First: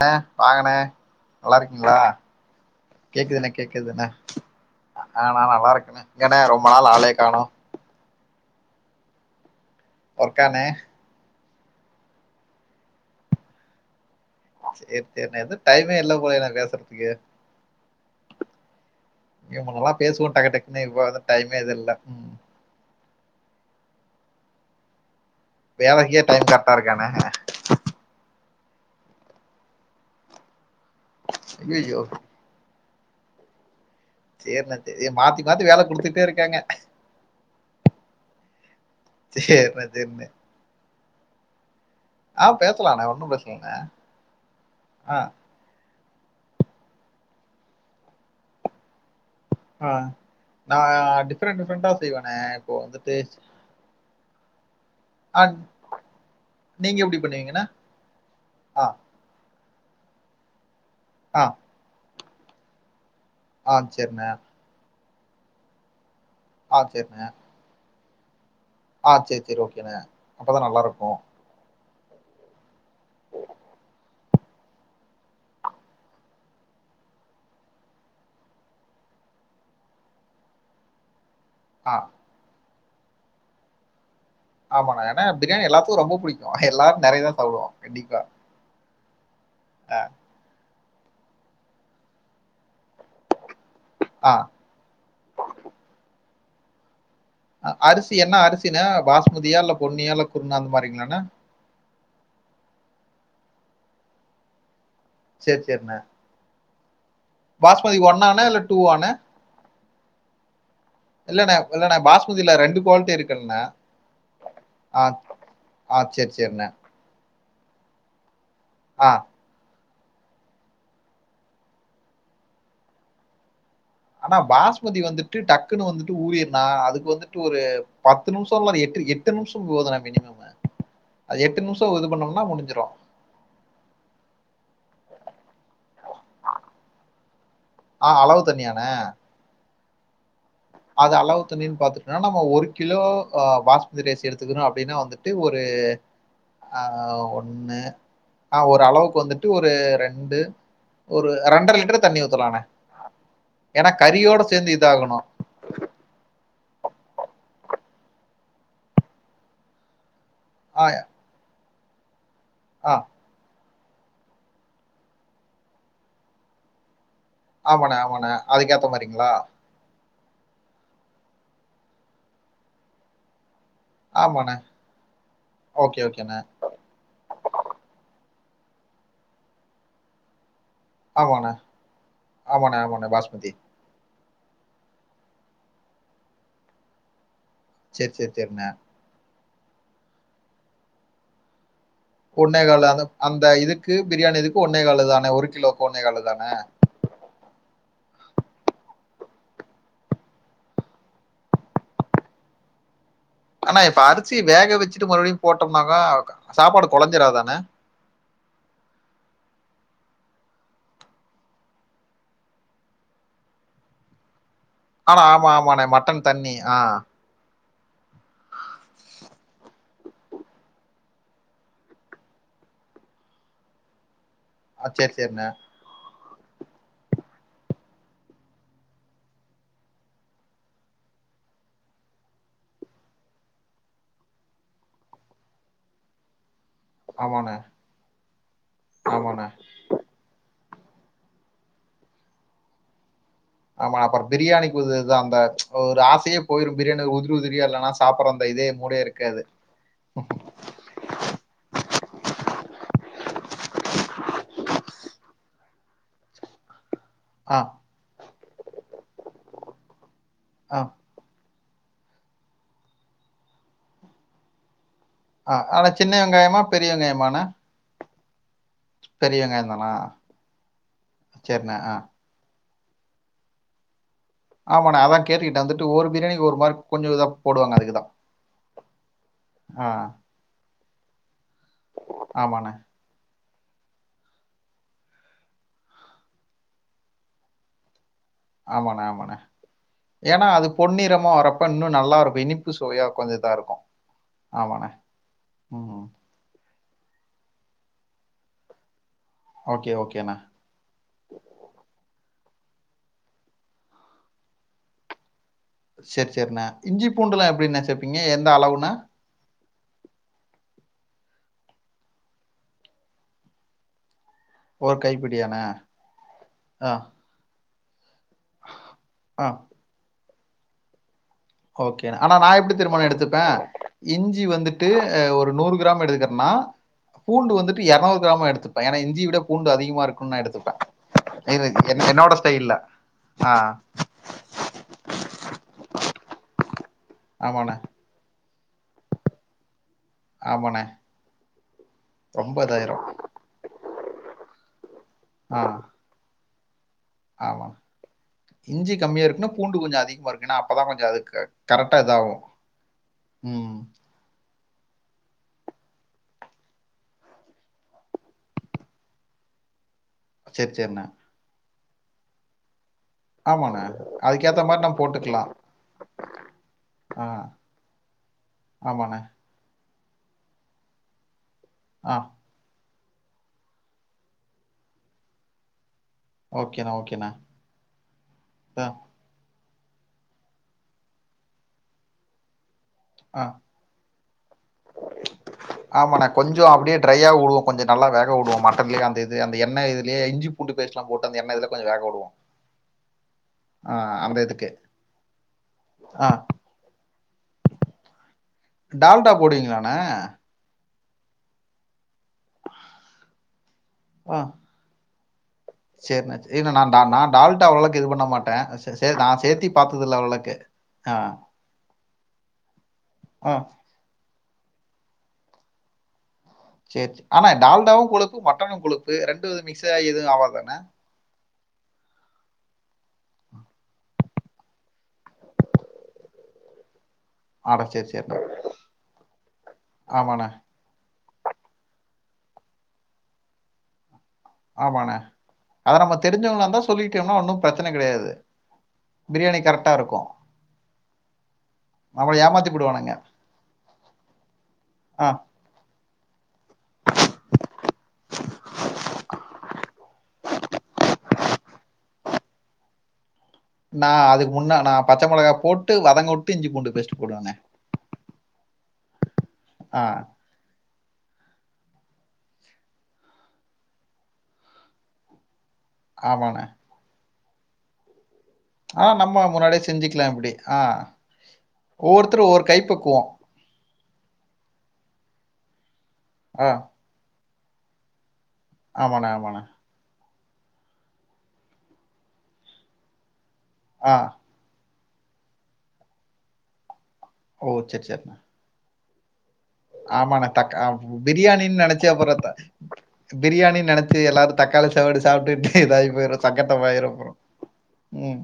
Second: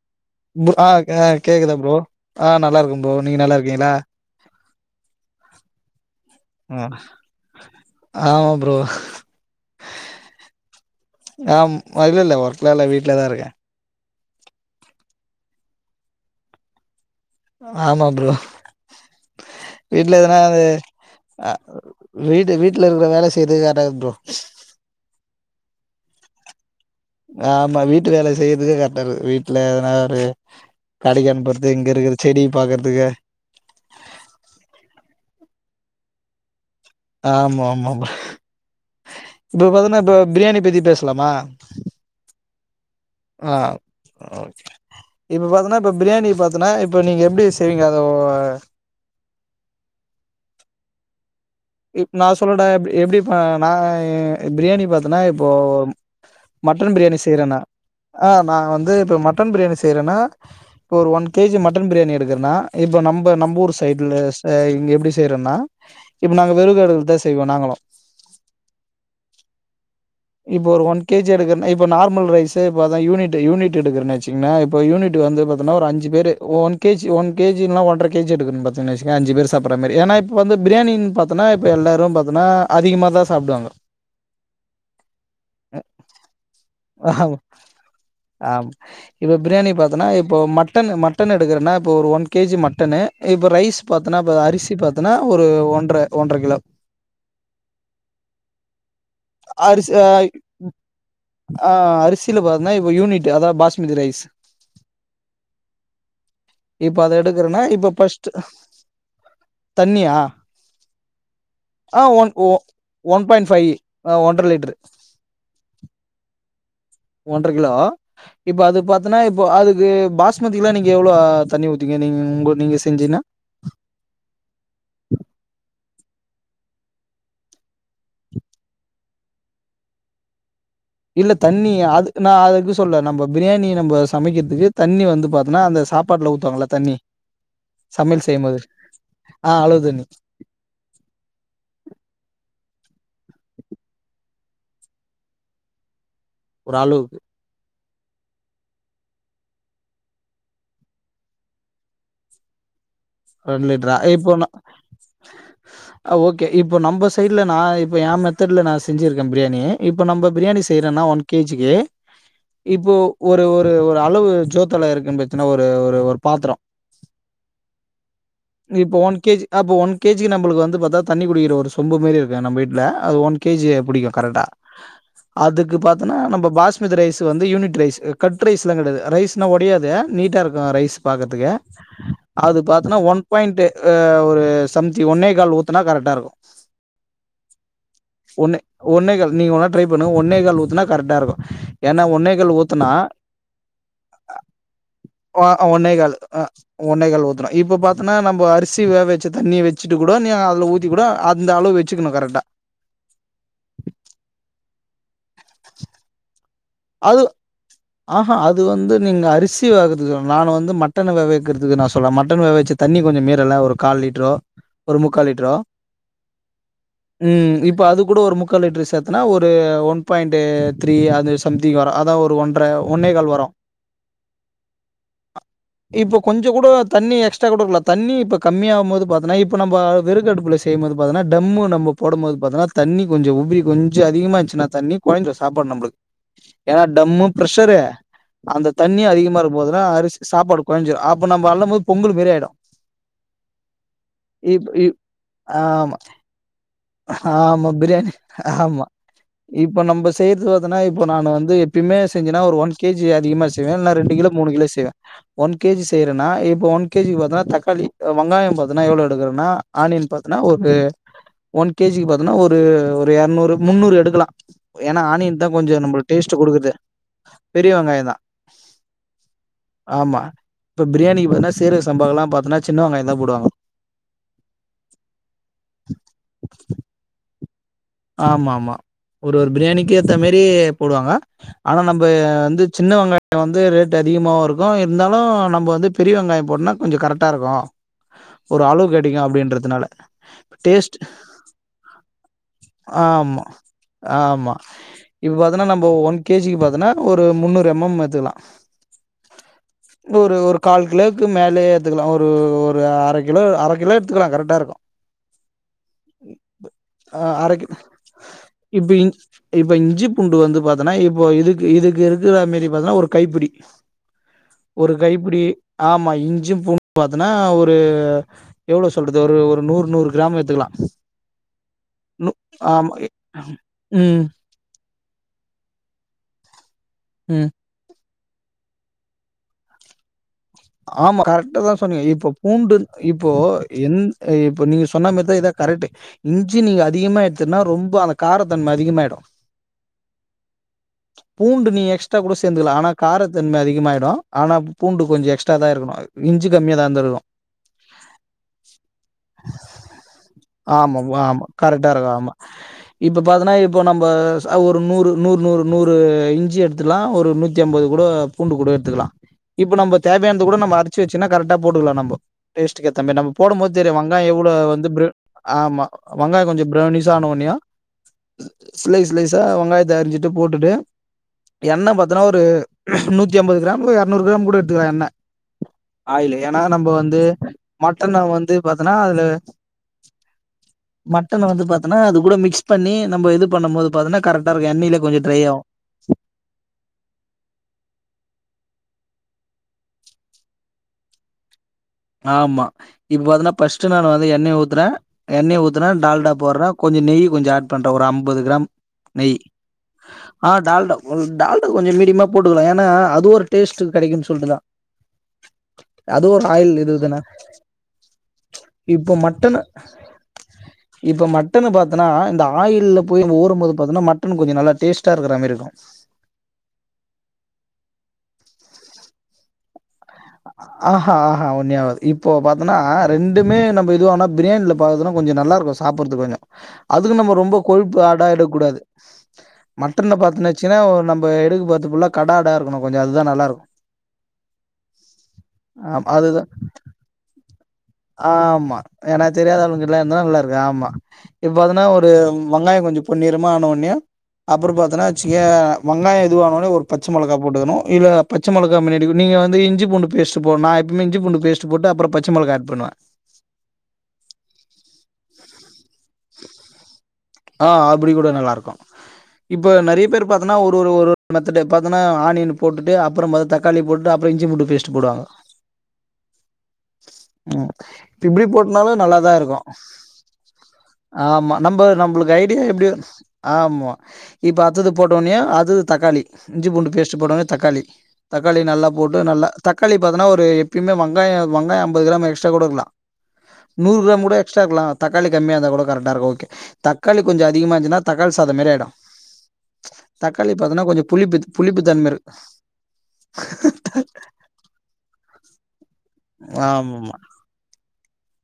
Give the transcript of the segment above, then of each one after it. ன்னே bro வாங்கனே ஆ ஆ நல்லா கேக்குதா ப்ரோ இருக்கீங்களா ஆ நல்லா இருக்கே ப்ரோ நீங்க கேக்குதுானே நல்லா இருக்கீங்களா கேக்குதுானே ஆ நா நல்லா இருக்கே ஏன்னா ரொம்ப நாள ஆளைய காணோ ஆமா ப்ரோ ஒர்க்காண்ணே அ இல்லல்ல ஒர்க்லா இல்ல வீட்லதா இருக்கே சேரி சேரி ண்ணா எது டைமே இல்ல போல நா பேசறதுக்கு ஆமா ப்ரோ நீங்க முன்னெல்லா வீட்ல பேசுவோ எதுனா டக்கு அது டக்குன்னு இப்ப வந்து அ டைமே இது இல்ல ம் வீடு வீடு இல்ல இந்த வேல செய்றது லேட் ஆது ப்ரோ வேலைக்கே டைம் கரக்டா இருக்காண்ணே ஆமா வீட்டு வேலை செய்யறதுக்கே கரெக்டா இருக்குது வீட்ல எனா ஒரு கடைக்கு அனுப்பறது இங்க ஐயையோ இருக்கிற செடிய பாக்கறதுக்கு சேரி ச மாத்தி மாத்தி வேலை குடுத்துட்டே இருக்காங்க ஆமா ஆமா ஆமா இப்ப சேரிண்ணே பாத்தீங்கன்னா இப்ப சேரிண்ணே பிரியாணி பத்தி பேச போலாமா ஆ பேசலாண்ணே ஒன்னு ஆ பிரச்சனல்லண்ணே ஓகே ஆ இப்ப பாத்தீன்னா இப்ப பிரியாணி பாத்தன்னா இப்ப நீங்க எப்படி செய்வீங்க அத ஆ நா டிஃப்ரெண்ட் டிஃப்ரெண்டா நா செய்வோனே சொல்லட்டா இப்போ எப்டி வந்துட்டு எப்டி நா பிரியாணி பாத்தன்னா ஆ இப்போ மட்டன் நீங்க எப்டி பிரியாணி செய்யறேனா பண்ணுவீங்கண்ணே ஆ நான் ஆ வந்து இப்போ மட் மட்டன் பிரியாணி செய்கிறேண்ணா இப்போ ஒரு ஒன் ஆ கேஜி மட்டன் பிரியாணி எடுக்குண்ணா இப்ப நம்ம்ப நம்ப ஊர் ஆ சைட்ல சேரிண்ணே இங்க எப்டி செய்யறேன்னா இப்போ நாங்க ஆ வெறுகேடுக சேரிண்ணே தாசெய்வோ நாங்களு ஆ சேரி சேரி ஓகேண்ண அப்போ தா ஒரு ஒன் நல்லாயிருக்கு கேஜி எடுக்கறன்னா இப்போ நார்மல் ரைஸ் யூனிட் யூனிட் எடுக்கச்ச இ யூனிட் வந்துா ஒரு அஞ்சு பேர் ஒன் கேி ஒன் கேஜிலலாம் ஒன்ற கேி எடுக்கு பாரீங்குச்சேங்க அ்ச பேர் சாிட்ற மாாரி ஏன்ன இப்போ வ பிரியாியின் பாத்தனா இப்ப ஆ, எல்லாரு பாத்தனா அதிகமா தா சாப்புடுவாங்கோ ஆமாங்க ஏன்னா பிரியாணி எல்லாத்துக்கு ரொம்ப புடிக்கு எல்லாரு நெறைய தா சாப்டுவோ கண்டிப்பா ஆ இப்ப பிரியாணி பாத்தன்னா இப்ப மட்டனு மட்டன் எடுக்கறனா இப்ப ஒரு ஒன் கேஜி மட்டனு இப்ப ரைஸ் ஆ. பாத்தன்னா அரிசி பாத் துனா ஒரு ஒன்ற ஒன்ற கிலோ அரிசி என்ன அரிசிண்ணே பாஸ்மதியா இல்ல அரிசி ஆ பொன்னியா இல்ல குருனா அந்த மாரிங்ளாணே ஆ அரிசில பாத்தன்னா இப்ப யூனிட் அதாது பாஸ்மதி ரைஸ் சேர் சேரிண்ணே இப்ப அத எடுக்கறனா இப்ப ஃபர்ஸ்ட் ஆண்ணே? இல்ல ஆண்ணே? தண்ணியா இல்லண்ணே இல்லண்ணே ஆ ஒன் ஒ பாஸ்மதில ரெண்டு குவாலிட்டி ஒன் பாயிண்ட் இருக்குண்ணே ஃபைவ் ஒன்றரை லிட்டரு ஆ அ சேரி சேரிண்ணே ஒன்றகிலோ இப்ப அது ஆ. பாத்தன்னா இப்போ அதுக்கு பாஸ்மதிலா நீங்க எவ்ளோ தண்ணி ஊத்துவிங்க நீங் உங் நீங்க செஞ்சிங்னா ஆனா பாஸ்மதி வந்துட்டு டக்குன்னு வந்துட்டு ஊரியர்னா அதுக்கு வந்துட்டு ஒரு பத்து நிமிஷம் இல்ல எட்டு எட்டு பத்து நிமிஷம் போதுணா மினிமம் இல்ல அது தண்ணி நிமிஷம் இது அது நா பண்ணோம்னா அதுக்கு முடிஞ்சிரும். சொல்ல நம்போ பிரியாணி நம்போ சமைக்கிறதுக்கு தண்ணி வந்து பாரத்தோனா அந்த சாப்பாட்ல ஊத்துவாங்ளா தண்ணி ஆ சமையல் அளவு செய்யும்போது தனியா? ஆ அளவு தண்ணி அது அளவு தண்ணின்னு பாத்துட்டோம்னா நம்ம ஒரு கிலோ ஆ பாஸ்மதி ரைஸ் எடுத்துக்கணோம் அப்டின்னா வந்துட்டு ஒரு ஒரு ஆ அளவுக்கு ஒன்னு அ ஒரு அளவுக்கு வந்துட்டு ஒரு ரெண்டு ஒரு ரெண்டர லிட்டரு தண்ணி ஊத்தலாண்ணே ரெண்டு லிட்டரா எய் இப்பவேணா ஆ ஓகே இப்போ நம்ப சைட்ல நா இப்போ எயா மெத்தட்ல நா செஞ்சிருக்கே பிரியாணி இப்போ நம்போ பிரியாணி ஆ செய்யறோன்னா ஒன் கே ஜி க்கு ஆ இப்போ ஒரு ஒரு ஒரு அளவு ஜோர்த்தல இருக்குன்னு பத்தினா ஒரு ஒரு ஒரு பாத்திரோ ஆமாண்ண ஆமாண்ண இப்ப ஒன் கே ஜி அப்ப ஒன் கே ஜி க்கு நம்மளுக்கு வந்து பாத்தா தண்ணி குடிக்கிற ஒரு சொம்பு மாரி இருக்கு நம்ப வீட்டில அது ஒன் கே ஜி அ ப் புடிக்கு கரெக்டா ஆமாண்ணே அதுக்கு ஓகே பாத்தன்னா ஓகேண்ணே நம்ப பாஸ் மதி ரைஸ் வந்து யூனிட் ரைஸ் கட் ரைஸ்லாம் கெடையது ரைஸ்ன ஒடையாது நீட்டா இருக்கு ரைஸ் பாக்கர்துக்க ஆமாண்ணே அது ஆமாண்ணே பாத்தன்னா ஆமாண்ணே ஒன் பாஸ்மதி பாயிண்ட் அ ஒரு சம்திங் ஒன்னே கால் ஊத்துனா கரெக்டா இருக்கு சரி சரி ஒன்னு சரிண்ணே ஒன்னே கால் நீ வோண்ணா ட்ரை பண்ணு ஒன்னே கால் ஊத்துனா கரெக்டா இருக்கு ஏன்னா ஒன்னே கால் ஊத்துனா அந்த அந்த இதுக்கு பிரியாணி இதுக்கு ஒன்னே கால் தானே ஒரு அ அ கிலோக்கு ஒன்னே காலு கால் அ தானே ஒ ஒன்னே கால் ஊத்துனோ இப்போ பாத்தன அரிசி வேவ வச்ச தண்ணிய வெச்சுட்டு நீ அதுல ஊத்தி கூடோ அந்த அளவு வெச் வெச்சிக்குனு கரெக்ட்டா ஆனா இப்ப அரிசி வேக வெச்சுட்டு மறுபடியு போட்டோம்னாக்கா சாப்பாடு குலைஞ்சிறாதாணே ஆ ஹா அது வந்து நீங்க அரிசி வேகர்துக்கு நானு வந்து மட்டன வேக வேவெக்கிறதுக்கு நா சொல்ல மட்டன் வேவெச்ச தண்ணி கொஞ்சோ மீறோல்ல ஒரு கால் லிட்ரோ ஆனா ஆமா ஆமாண்ணே மட்டன் தண்ணி ஆ ம் இப்போ அது கூடோ ஒரு முக்கா லிட்டர் சேத்தோனா ஒரு ஒன் பாயிண்ட் த்ரீ அது சம்திங் வரோ அதா ஒரு ஒன்ற ஒன்னே கால் வரோ அ சேர் சேரிண்ண இப்போ கொஞ்சோ கூடோ தண்ணி எக்ஸ்ட்ரா குடுக்கலா தண்ணி இப்போ கம்மியாவும் போது பாத்தன்னா நம்போ விரகு அடுப்புல செ செய் போது பத்தாம்னா டம்மு நம்போ போடம் போது பாத்தீனா தண்ணி கொஞ்சோ உபுரி கொஞ்ச அதிகமா இருஞ்சினா தண்ணி கொய்ந்த சாப்பாட்னு நம்ளுக்கு ஏன்னா டம்மு ஆமாண்ணே பிரஷரு அந்த தண்ணி அதிகமா ஆமாண்ணே இருக்குபோது இப்பதா அரிசி சாப்பாடு கொலஞ்சிடும் அப்ப நம்ம அள்ளும் போது பொங்கல் மாரி ஆயிடு ஆமா அப்பறோ பிரியாணிக்கு இப் உதிது அந்த ஆமா, ஒரு ஆசையே போயிடும் பிரியாணி உதிரி உதிரி ஆமா. இல்லன்னா பிரியாணி சாப் ஆமா இப்ப நம்ம செய்றது பாத்தனா இப்போ நானு வந்து எப்பயுமே செஞ்சன்னா ஒரு ஒன் கே ஜி அதிகமா செய்வே இல்ல ரெண்டு கிலோ மூணு கிலோ செய்வே ஒன் கே ஜி செய்றேனா இப்ப ஒன் கே ஜி வ ஆ தக்காளி வங்காயோ பாத்தன்னா எவ்ளோ எடுக்கறனா ஆனியன் பாத்தன்னா ஒரு ஆ ஒன் கே ஜி க்கு பாத்தன்னா ஒரு ஒரு எரநூறு முன்னூறு எடுக்கலா ஏனா ஆனியன் தா ஆ கொஞ்சோ ஆனா நம்மளுக்கு சின்ன டேஸ்ட் வெங்காயமா குடுக்குறது பெரிய வெங்காய மாண்ணே பெரிய வெங்காயந் தா வெங்காயம் தானா ஆமா இப்ப ப்ரியாணிக்கு பாத்தன்னா சரிண்ணே ஆ சீரகசம்பாக்கு எல்லா பாத்தன்னா சின்ன வெங்காயோந்தா போடுவாங்க ஆமாண்ணே அதான் கேட்டுட்டே வந்துட்டு ஒரு ப்ரியாணிக்கு ஒரு மாரி கொஞ்சோ இதாக போடுவாங்க அது க்குதான் ஆமாம்மா ஒரு ஒரு பிரியாணிக்கு ஏத்த மாரி போடுவாங்க ஆனா நம்ப வந்து ஆமாண்ணே சின்ன வெங்காயோ ஆனா வந்து ரேட் அதிகமாகவும் ருக்கும் ருந்தாலும் நம்ம வந்து பெரிய வெங்காயோ போட்டனா கொஞ்சோ கரெக்டாருக்கும் ஒரு அளவு ஆமாண்ணே கிடிக்கும் ஆமாண்ணே அப்டின்றதுனால ஏன்னா அது டேஸ்ட் பொன்னிறமா வரப்ப இன்னும் நல்லாருக்கும் இனிப் ஆம்மா ஆம்மா ஆமாண்ணே இப்ப பாத்தீன்னா நம்ம ம் ஒன் கே ஜிக்கு பாத்தன்னா ஒரு முன்னூறு எம் எம் எடுத்துக்கலாம் ஓகே ஓகேண்ணே ஒரு ஒரு கால் கிலோவுக்கு மேலே எடுத்துக்கலாம் ஒரு ஒரு அர கிலோ அர கிலோ எடுத்துக்கலாம் கரெக்டாருக்கும் செர் செரிண்ணே இஞ்சி ஆ பூண்டெல்லாம் அர கி எப்படிண்ணே சேப்பீங்க எந்த இப்ப அளவுண்ணே இஞ் இப்ப இஞ்சிப்பூண்டு வந்து பாத்தன்னா இப்போ இதுக்கு இதுக்கு இருக்குற மாரி பாத்தீன்னா ஒரு கைப்பிடி ஒரு கைப்பிடி ஆமா இஞ்சி ஆ பூண்டுன்னு பாத்தன்னா ஒரு எவ்ளோ சொல்றது ஒரு ஆ ஒரு நூர் நூறு கிராம் எடுத்துக்கலாம் ஓகேண்ணே ஆனா நா எப்டி தெரியுமா எடுத்துப்பேன் ம் இஞ்சி வந்துட் டு ஒரு நூறு கிராம் எடுத்துக்றனு ண்ணா ம் பூண்டு வந்து இஞ்சி இருநூறு கிராமா எடுத்துப்பே‌ இஞ்சியவிட பூண்டு அதிகமா இருக்கும்னு நா எடுத் ஆமா கரெக்டா தான் சொன்னீங்க இப்போ ஸ்டைல்ல. பூண்டு இப்போ ஆ எந் இப்ப நீங்க சொன்ன மாரி தா இதுதா கரெக்ட் இஞ்சி நீங்க அதிகமா எடுத்திர்ன்னா ஆமாண்ணே, ரொம்ப அத காரத்தன்ம அதிகமாயிடும் ஆமாண்ணே பூண்டு நீ எக்ஸ்ட்டா கூட ரொம்ப சேந்துக்கலாம் ஆனா இதாயிரும். காரத்தன்ம அதிகமாயிடும் ஆனா பூண்டு கொஞ்சோ எக்ஸ்ட் டா தான் இருக்கணு இஞ்சு கம்மிய தான் இருந்துர்க்கணு ஆமா இஞ்சி கம்மியா ருக்கணு பூண்டு கொஞ்சோ அதிகமாருக்கணு அப்பதா ஆமா கொஞ்சோ அது அ ஆமா கரெக்டா இருக்கு ஆமா இதாகும் இப்ப பாத்தனா ம். இப்ப நம்ம ஒரு நூறு நூறு நூறு நூறு இஞ்சி எடுத்துக்கலா ஒரு நூத்தி அம்பது கூட பூண்டு கூட எடுத்துக்கலா இப்ப நம்ப தேவயானது கூட சரி, நம்ம அரச்சு சரிண்ணே. வச்சன்னா கரெக்டா போட்டுக்கலா நம்ப டேஸ்ட்டு கேத்தா மாணி நம் போடும் போது ஆமாண்ணே. தெரியு வெங்காயோ எவ்வளோ அதுக்கேத்த மாரி வந்து நம்ம ப்ரவ் போட்டுக்கலாம். ஆமா வெங்காயோ கொஞ்சோ பிரௌனிஷா ஆ ஆன ஒன்னியு ஸ்லிஸ் ஆமாண்ணே. ஸ்லிஸ் சா வெங்காயத்த அறுஞ்சிட்டு ட்டு போட்டுட்டு எண்ணெ ஆ. பாத்தன்னா ஒரு நூத்தி அம்பது கிராம் எரநூறு கிராம் கூட எ த்து எண்ணெ ஆயில்லு ஏன்னா நம்ப ஓகேண்ணே, வந்து ஓகேண்ணே. மட்டன வந்து அ பாத்தோன்னா அதுல மட்டன வந்து பாத்தன்னா அது கூட மிக்ஸ் பண்ணி நம்ப ஆ. இது பண்ணும் போது பாத்தன்னா கரெக்டாருக்கும் எண்ணெய்ல கொஞ்சோ ட்ரையாகும் ஆமாண்ணே கொஞ்சோ அப்டியே ட்ரையாக வுடுவோம் கொஞ்சோ நல்லா வேக விடுவோம் மட்டன்லே அந்தது அந்தண்ணெய்துலயே இஞ்சி பூண்டு பேஸ்ட்லா போட்டு அந்த எண்ண இதுல கொஞ்சம் வேக வுடுவோம். ஆமா இப்ப பாத்தன்னா ஃபர்ஸ்ட் ஆ நானு வந்து அந்த எண்ணெய இதுக்கு. ஊத்தற எண்ணெய்ய ஊத்தற ஆ டால்டா போட்ற கொஞ்ச நெய் கொஞ்ச ஆட் பண்ற ஒரு அம்பது கிராம் டால்டா நெய் போடுவீங்களாண்ண ஆ டால்டா டால்டா கொஞ்சோ மீடியமா போட்டுக்கலா ஏன்னா அது ஒரு டேஸ்டு கெடைக்குன்னு சொல்ட்டுதா அது சேரிண்ண ஒரு இ ஆயில் நா இதுதான நா டால்டா அவ்வளவுக்கு இது பண்ண மாட்ட சே இப்ப நா மட்டனு சேத்தி பாத்ததுல்ல அவ்ளக்கு இப்ப மட்டன்னு பாத்தன்னா இந்த ஆயில்ல போய் ஆ ஊரும்போது பாத்தன்னா மட் இன்னு கொஞ்ச நல்லா டேஸ்டா இருக்ற மேரி இருக்கும் சேரி ஆனா டால்டாவு கொழுப்பு மட்டனு கொழுப்பு ரெண்டு மிக்ஸ் ஆயி எதுவு ஆவதாண்ண ஆஹா ஆஹா ஒன்ஞு ஆவாது இப்போ பாத்தன்னா ரெண்டுமே நம்ம இதுவானா பிரியாணியில பாக்கதன கொஞ்ச நல்லாருக்கும் சாப்பட்றதுக்கு கொஞ்சோ அதுக்குன் நம்ம ரொம்ப அட கொழுப்பு சரி, ஆடா சரிண்ணே. எடுக்கூடாது மட்டன் ஆமாண்ணே, பாத்தன்னச்சுனா நம் இப்ப எடுக்கபோது ஃபுல்லா கட ஆடா இருக்கணு கொஞ்ச அதுதா நல்லாருக்கு ஆமாண்ண அத ஆ நம்ம அதுதா தெரிஞ்சவங்களாந்தா சொல்லிடேம்னா ஒன்னு பிரச்சன கிடையாது ஆமா ஏன்னா பிரியாணி தெரியாத கரெக்டா ஆளுங்கல்லா இருக்கு இருந்தா நல்லா ஆமா இப்ப பாத்தன்னா ஒரு ஏமாத்தி வெங்காயோ கொஞ்ச புடுவானுங்க. பொன்னிறமா ஆனோன்னே அப்பற பாத்தனா ஆ. வச்சியே வெங்காயோ இதுவானோனே ஒரு பச்ச மொளகா போட்டுக்கணு இல்ல பச்ச மொளகா முன்னாடி நீங்க வந்து இஞ் பூண்டு பேஸ்ட் போட்னு நா எப்பமே இ்ஞ்சிபூண்டு பேஸ்ட் போட்டு அப்பற பச்சமொளகா ஆட் பண்ணுவ நா அதுக்கு முன்ன நா பச்ச மொளகா போட்டு வதங்க உட்டு இஞ்சி பூண்டு பேஸ்ட் போடுவண்ண அ அப்டி கூட நல்லாருக்கு இப்ப ஆ நெறைய பேர் பாத் பாத்தனா ஒரு ஒரு மெத்தடு பாத்தனா ஆனியன் போட்டுட்டு அப்புறோ மொத தக்காளி போட்டுட்டு அப்புறோ இஞ்சி பூண்டு பேஸ்ட் போடாங்கோ ஆமாண்ண ஃபிப்ரி போட்னாலு நல்லாதா இருக்கோ க்கலாப்டி ஆமா நம்ம நம்மளுக்கு ஐடியா எப்டி கைப்பக்குவோம் ஆமா இப்ப அத்தது போட்டோனே அது தக்காளி ஆ இஞ்சி பூண்டு பேஸ்ட் போட்டோனே தக்காளி தக்காளி நல்லா போட்டு ஆமாண்ணே நல்லா ஆமாண்ணே தக்காளி பாத்தனா ஒரு எப்பயுமே வங்காயோ வங்காயோ அம்பது கிராம் எக்ஸ்ட்ரா கூடக்கலா நூறு ஆ கிராம் கூட எக்ஸ்டா இருக்கலா தக்காளி கம்மியா இருந்தா கூட கரட்டா இருக்கு ஓகே தக்காளி கொஞ்ச அதிகமா இருந்துச்சினா தக்காளி சாதம் மாரி ஆய்டு ஆமாண்ண தக்க கொஞ்சம் புளிப்பு பிரியாணின்னு புளிப்பு நெனைச்சு தன்ம இருக்கு. அப்பறோ பிரியாணினு நெனைச்சு எல்லாரு தக்காளி சவடு சாப்ட்டு இதாகி போய்ரு சங்கட்டம் ஆய்ரு ஆமாமா. அப்பறோ ம்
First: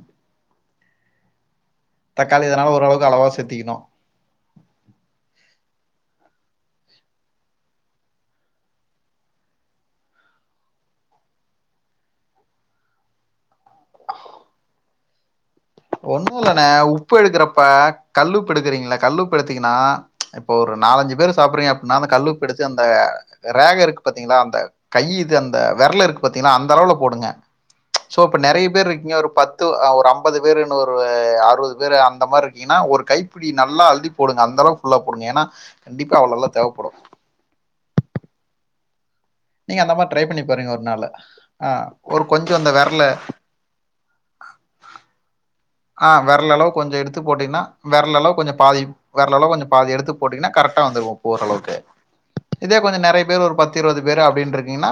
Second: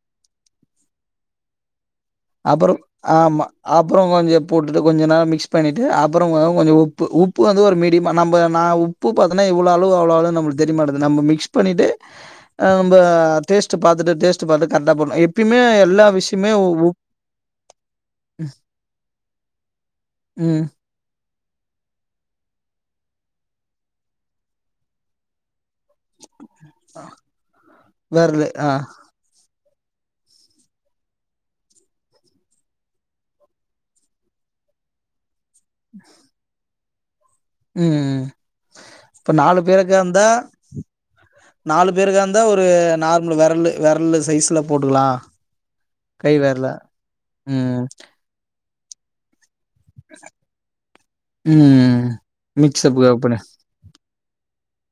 தக்காளி இதனால ஓரளவுக்கு அளவா சேத்திக்கிணு அப்புறோ கொஞ்ச போட்டுட்டு கொஞ்ச நேரோ மிக்ஸ் பண்ணிட்டு அப்பறோ கொஞ்ச உப்பு உப்பு வந்து ஒரு மீடியம் நம்ம நா உப் பு பாத்தன இவ்ளோ அளவு அவ்ளோ அளவுணு நம்ளுக்கு தெரியமாட்டுது நம்ப மிக்ஸ் பண்ணிட்டு அ நம்ப டேஸ்ட் பாத்துட்டு டேஸ்ட் பாத்து கரெக்டா பண்ணோ எப்பயுமே எல்லா ஒண்ணு விஷ்யமே இல்லண்ணே உப்பு எடுக்குறப்ப கல்லுப்பு எடுக்கிறீங்கள கல்லுப் எடுத்தீங்கன்னா இப்ப ம் ஒரு நாலஞ்சு பேரு சாப்பறீங்க அப்டின்னா அந்த கல்லுப்பிடிச்சி அந்த ரேக இருக்கு பாத்தீங்களா அந்த கை இது அந்த வெரல் இருக்கு பாத்தீங்கன்னா அந்த அளவுல போடுங்க சோ இப்ப வெரலு நெறைய ஆ பேர் இருக்கீங்க ஒரு பத் து ஒரு அம்பது பேரு ஒரு அறுவது பேரு அந்த மாரி இருக்கீங்கன்னா ஒரு கைப்பிடி நல்லா அள்ளி போடுங்க அந்தளவு ஃபுல்லா போடுங்க ஏன்னா கண்டிப்பா அவ்ளெல்லா தேவப்படு ம்ம் இப்ப நாலு நீங்க அந்த மாரி ட்ரை பேருக்காந்தா பண்ணி பாருங்க ஒரு நாளு ஆ நாலு பேருக்காந்தா கொஞ்சம் ஒரு அந்த விரல நார்மல் வெரல்லு வெரல்லு சைஸ்ல போட்டுக்லா ஆ வெரல் அளவு கொஞ்சோ எடுத்து போட்டீங்கனா ம் வெரல் அளவு கொஞ்சோ பாதி வெரல் அளவு கொஞ்சோ பாதி எடுத்து போட்டீங்கனா கரெக்டா வந்துரு போர்ற அளவுக்கு ம் இதே மிக்ஸ்அப் கொஞ்சம் நெறய பண்ணு பேர் ஒரு பத் இருபது பேர் அப்டின் இருக்கீங்கனா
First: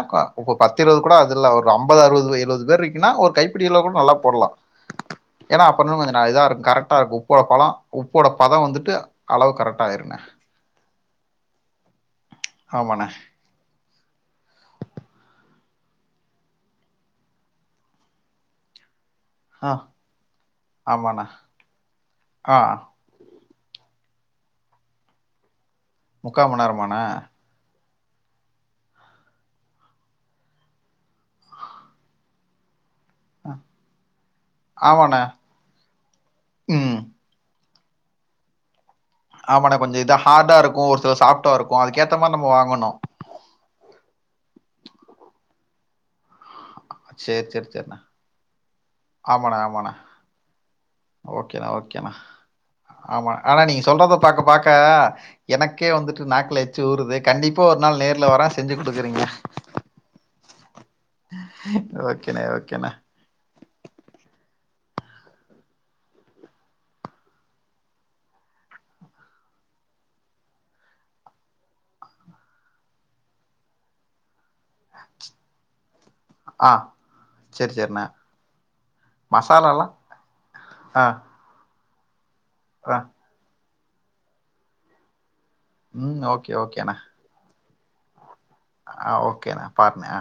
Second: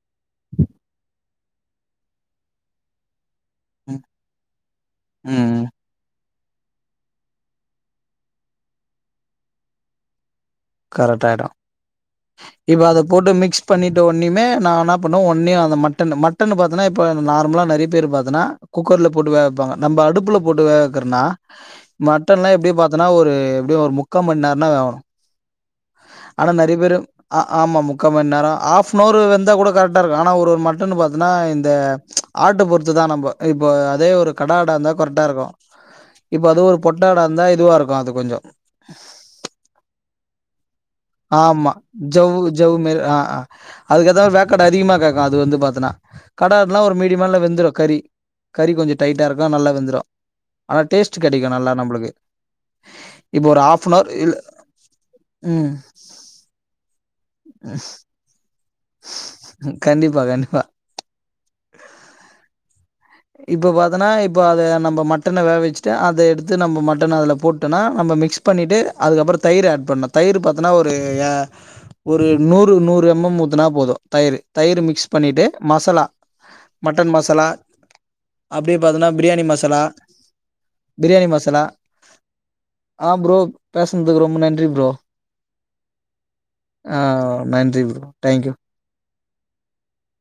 பத்து இருபது கூட அதுல ஒரு ஐம்பது அறுபது எழுபது பேர் இருக்கினா ஒரு கை இப்படியெல்லா கூட ம் நல்லா போட்லா ம் கொஞ்சோ நஞ்சனா இதா இருக் கரெக்டா இருக்கு உப்பு ஒரப்பெல்லா உப்போட பத வந்துட்டு அளவு கரெக்டா ஆய்ருங்க கரெக்ட் ஆய்டு இப்ப அத ஆமாண்ணே போட்டு மிக்ஸ் பண்ணிட்டு ஒன்னிமே நா இன்னா பண்ணுவ ஒன்னு அந்த மட்டன் மட்டன் பாத்தனா இப்ப நார்மலா நெறய பேர் பாத்தனா குக்கர்ல போட்டு வேக ஆ வைப்பாங்க நம்ம அடுப்புல போட்டு வேக வக்கிறனா ஆமாண்ணே மட்டன்லா ஆ எப்டி பா தனா ஒரு எப்டிய ஒரு முக்கா மண் நேரனா வேவணு முக்கால் ஆனா மணி நெறய பேரு நேரமாண்ணே ஆமா முக்கா மணி நேர ஹாஃப் அன் ஹவரு வெந்தா கூட கரெக்டா இருக்கு ஆனா ஒரு ஒரு மட்டனு பாத்தனா இந்த ஆட்ட பொறுத்து தா நம்ம இப்போ அதே ஒரு கடா ஆடா இருந்தா ஆமாண்ணே கரெக்டா இருக்கு இப்ப அது ஒரு ம் பொட்டாடா ந்தா இதுவா இருக்கு அது கொஞ்சோ ஆமாண்ணே கொஞ்சோ இது ஹார்டா இருக்கு ஒரு சில சாஃப்டாக ஆமா இருக்கும் அதுக்கேற்ற மாதிரி ஜவ்வு நம்ம ஜவ்வு வாங்கணும் மேரி ஆ ஆ அதுக்கு ஏத்த மாரி வேக்காடு அதிகமா கேக்கு அது வந்து பாத்தனா கடா ஆடுல்லா ஒரு மீடியமால சரி சரி வெந்துடு கறி சரிண்ணே கறி கொஞ்சோ டைட்டா இருக்கு ஆமாண்ணே நல்லா ஆமாண்ணே வெந்துடு ஆனா டேஸ்ட் கெடைக்கு ஓகேண்ணே நல்லா ஓகேண்ணே நம்பளுக்கு ஆமா இப்போ ஆனா ஒரு நீங்க ஹாஃப்னவர் சொல்றத இல்ல பாக்க பாக்க ம் எனக்கே வந்துட்டு நாக்குல எச்சு ஊறுது கண்டிப்பா ஒரு நாள் நேர்ல வர செஞ்சு குடுக்குறீங்க கண்டிப்பா கண்டிப்பா ஓகேன்ன ஓகேன்ன இப்போ பாத்தனா இப்போ அத நம்ம மட்டன வேக வச்சுட்டு அத எடுத்து நம்ம மட்டன் அதுல போட்டோனா நம்ம மிக்ஸ் பண்ணிட்டு அதுக்கப்பற தயிர் ஆட் பண்ணு தயிர் பாத்தனா ஒரு அ ஒரு நூறு நூறு எம் எம் ஊத்துனா போது தயிரு தயிர் மிக்ஸ் பண்ணிட்டு மசலா ஆ செர் செரிண்ண அப்டியே பாத்தனா பிரியாணி மசலா ஆ, பிரியாணி மசலா ஆ ப்ரோ பேசுனதுக்கு ரொம்ப நன்றி ப்ரோ ம். ஓகே, ஓகேண்ணே. ஆ நன்றி ப்ரோ தேங்க்யூ ஆ ஓகேன்ன பாருனே ஆ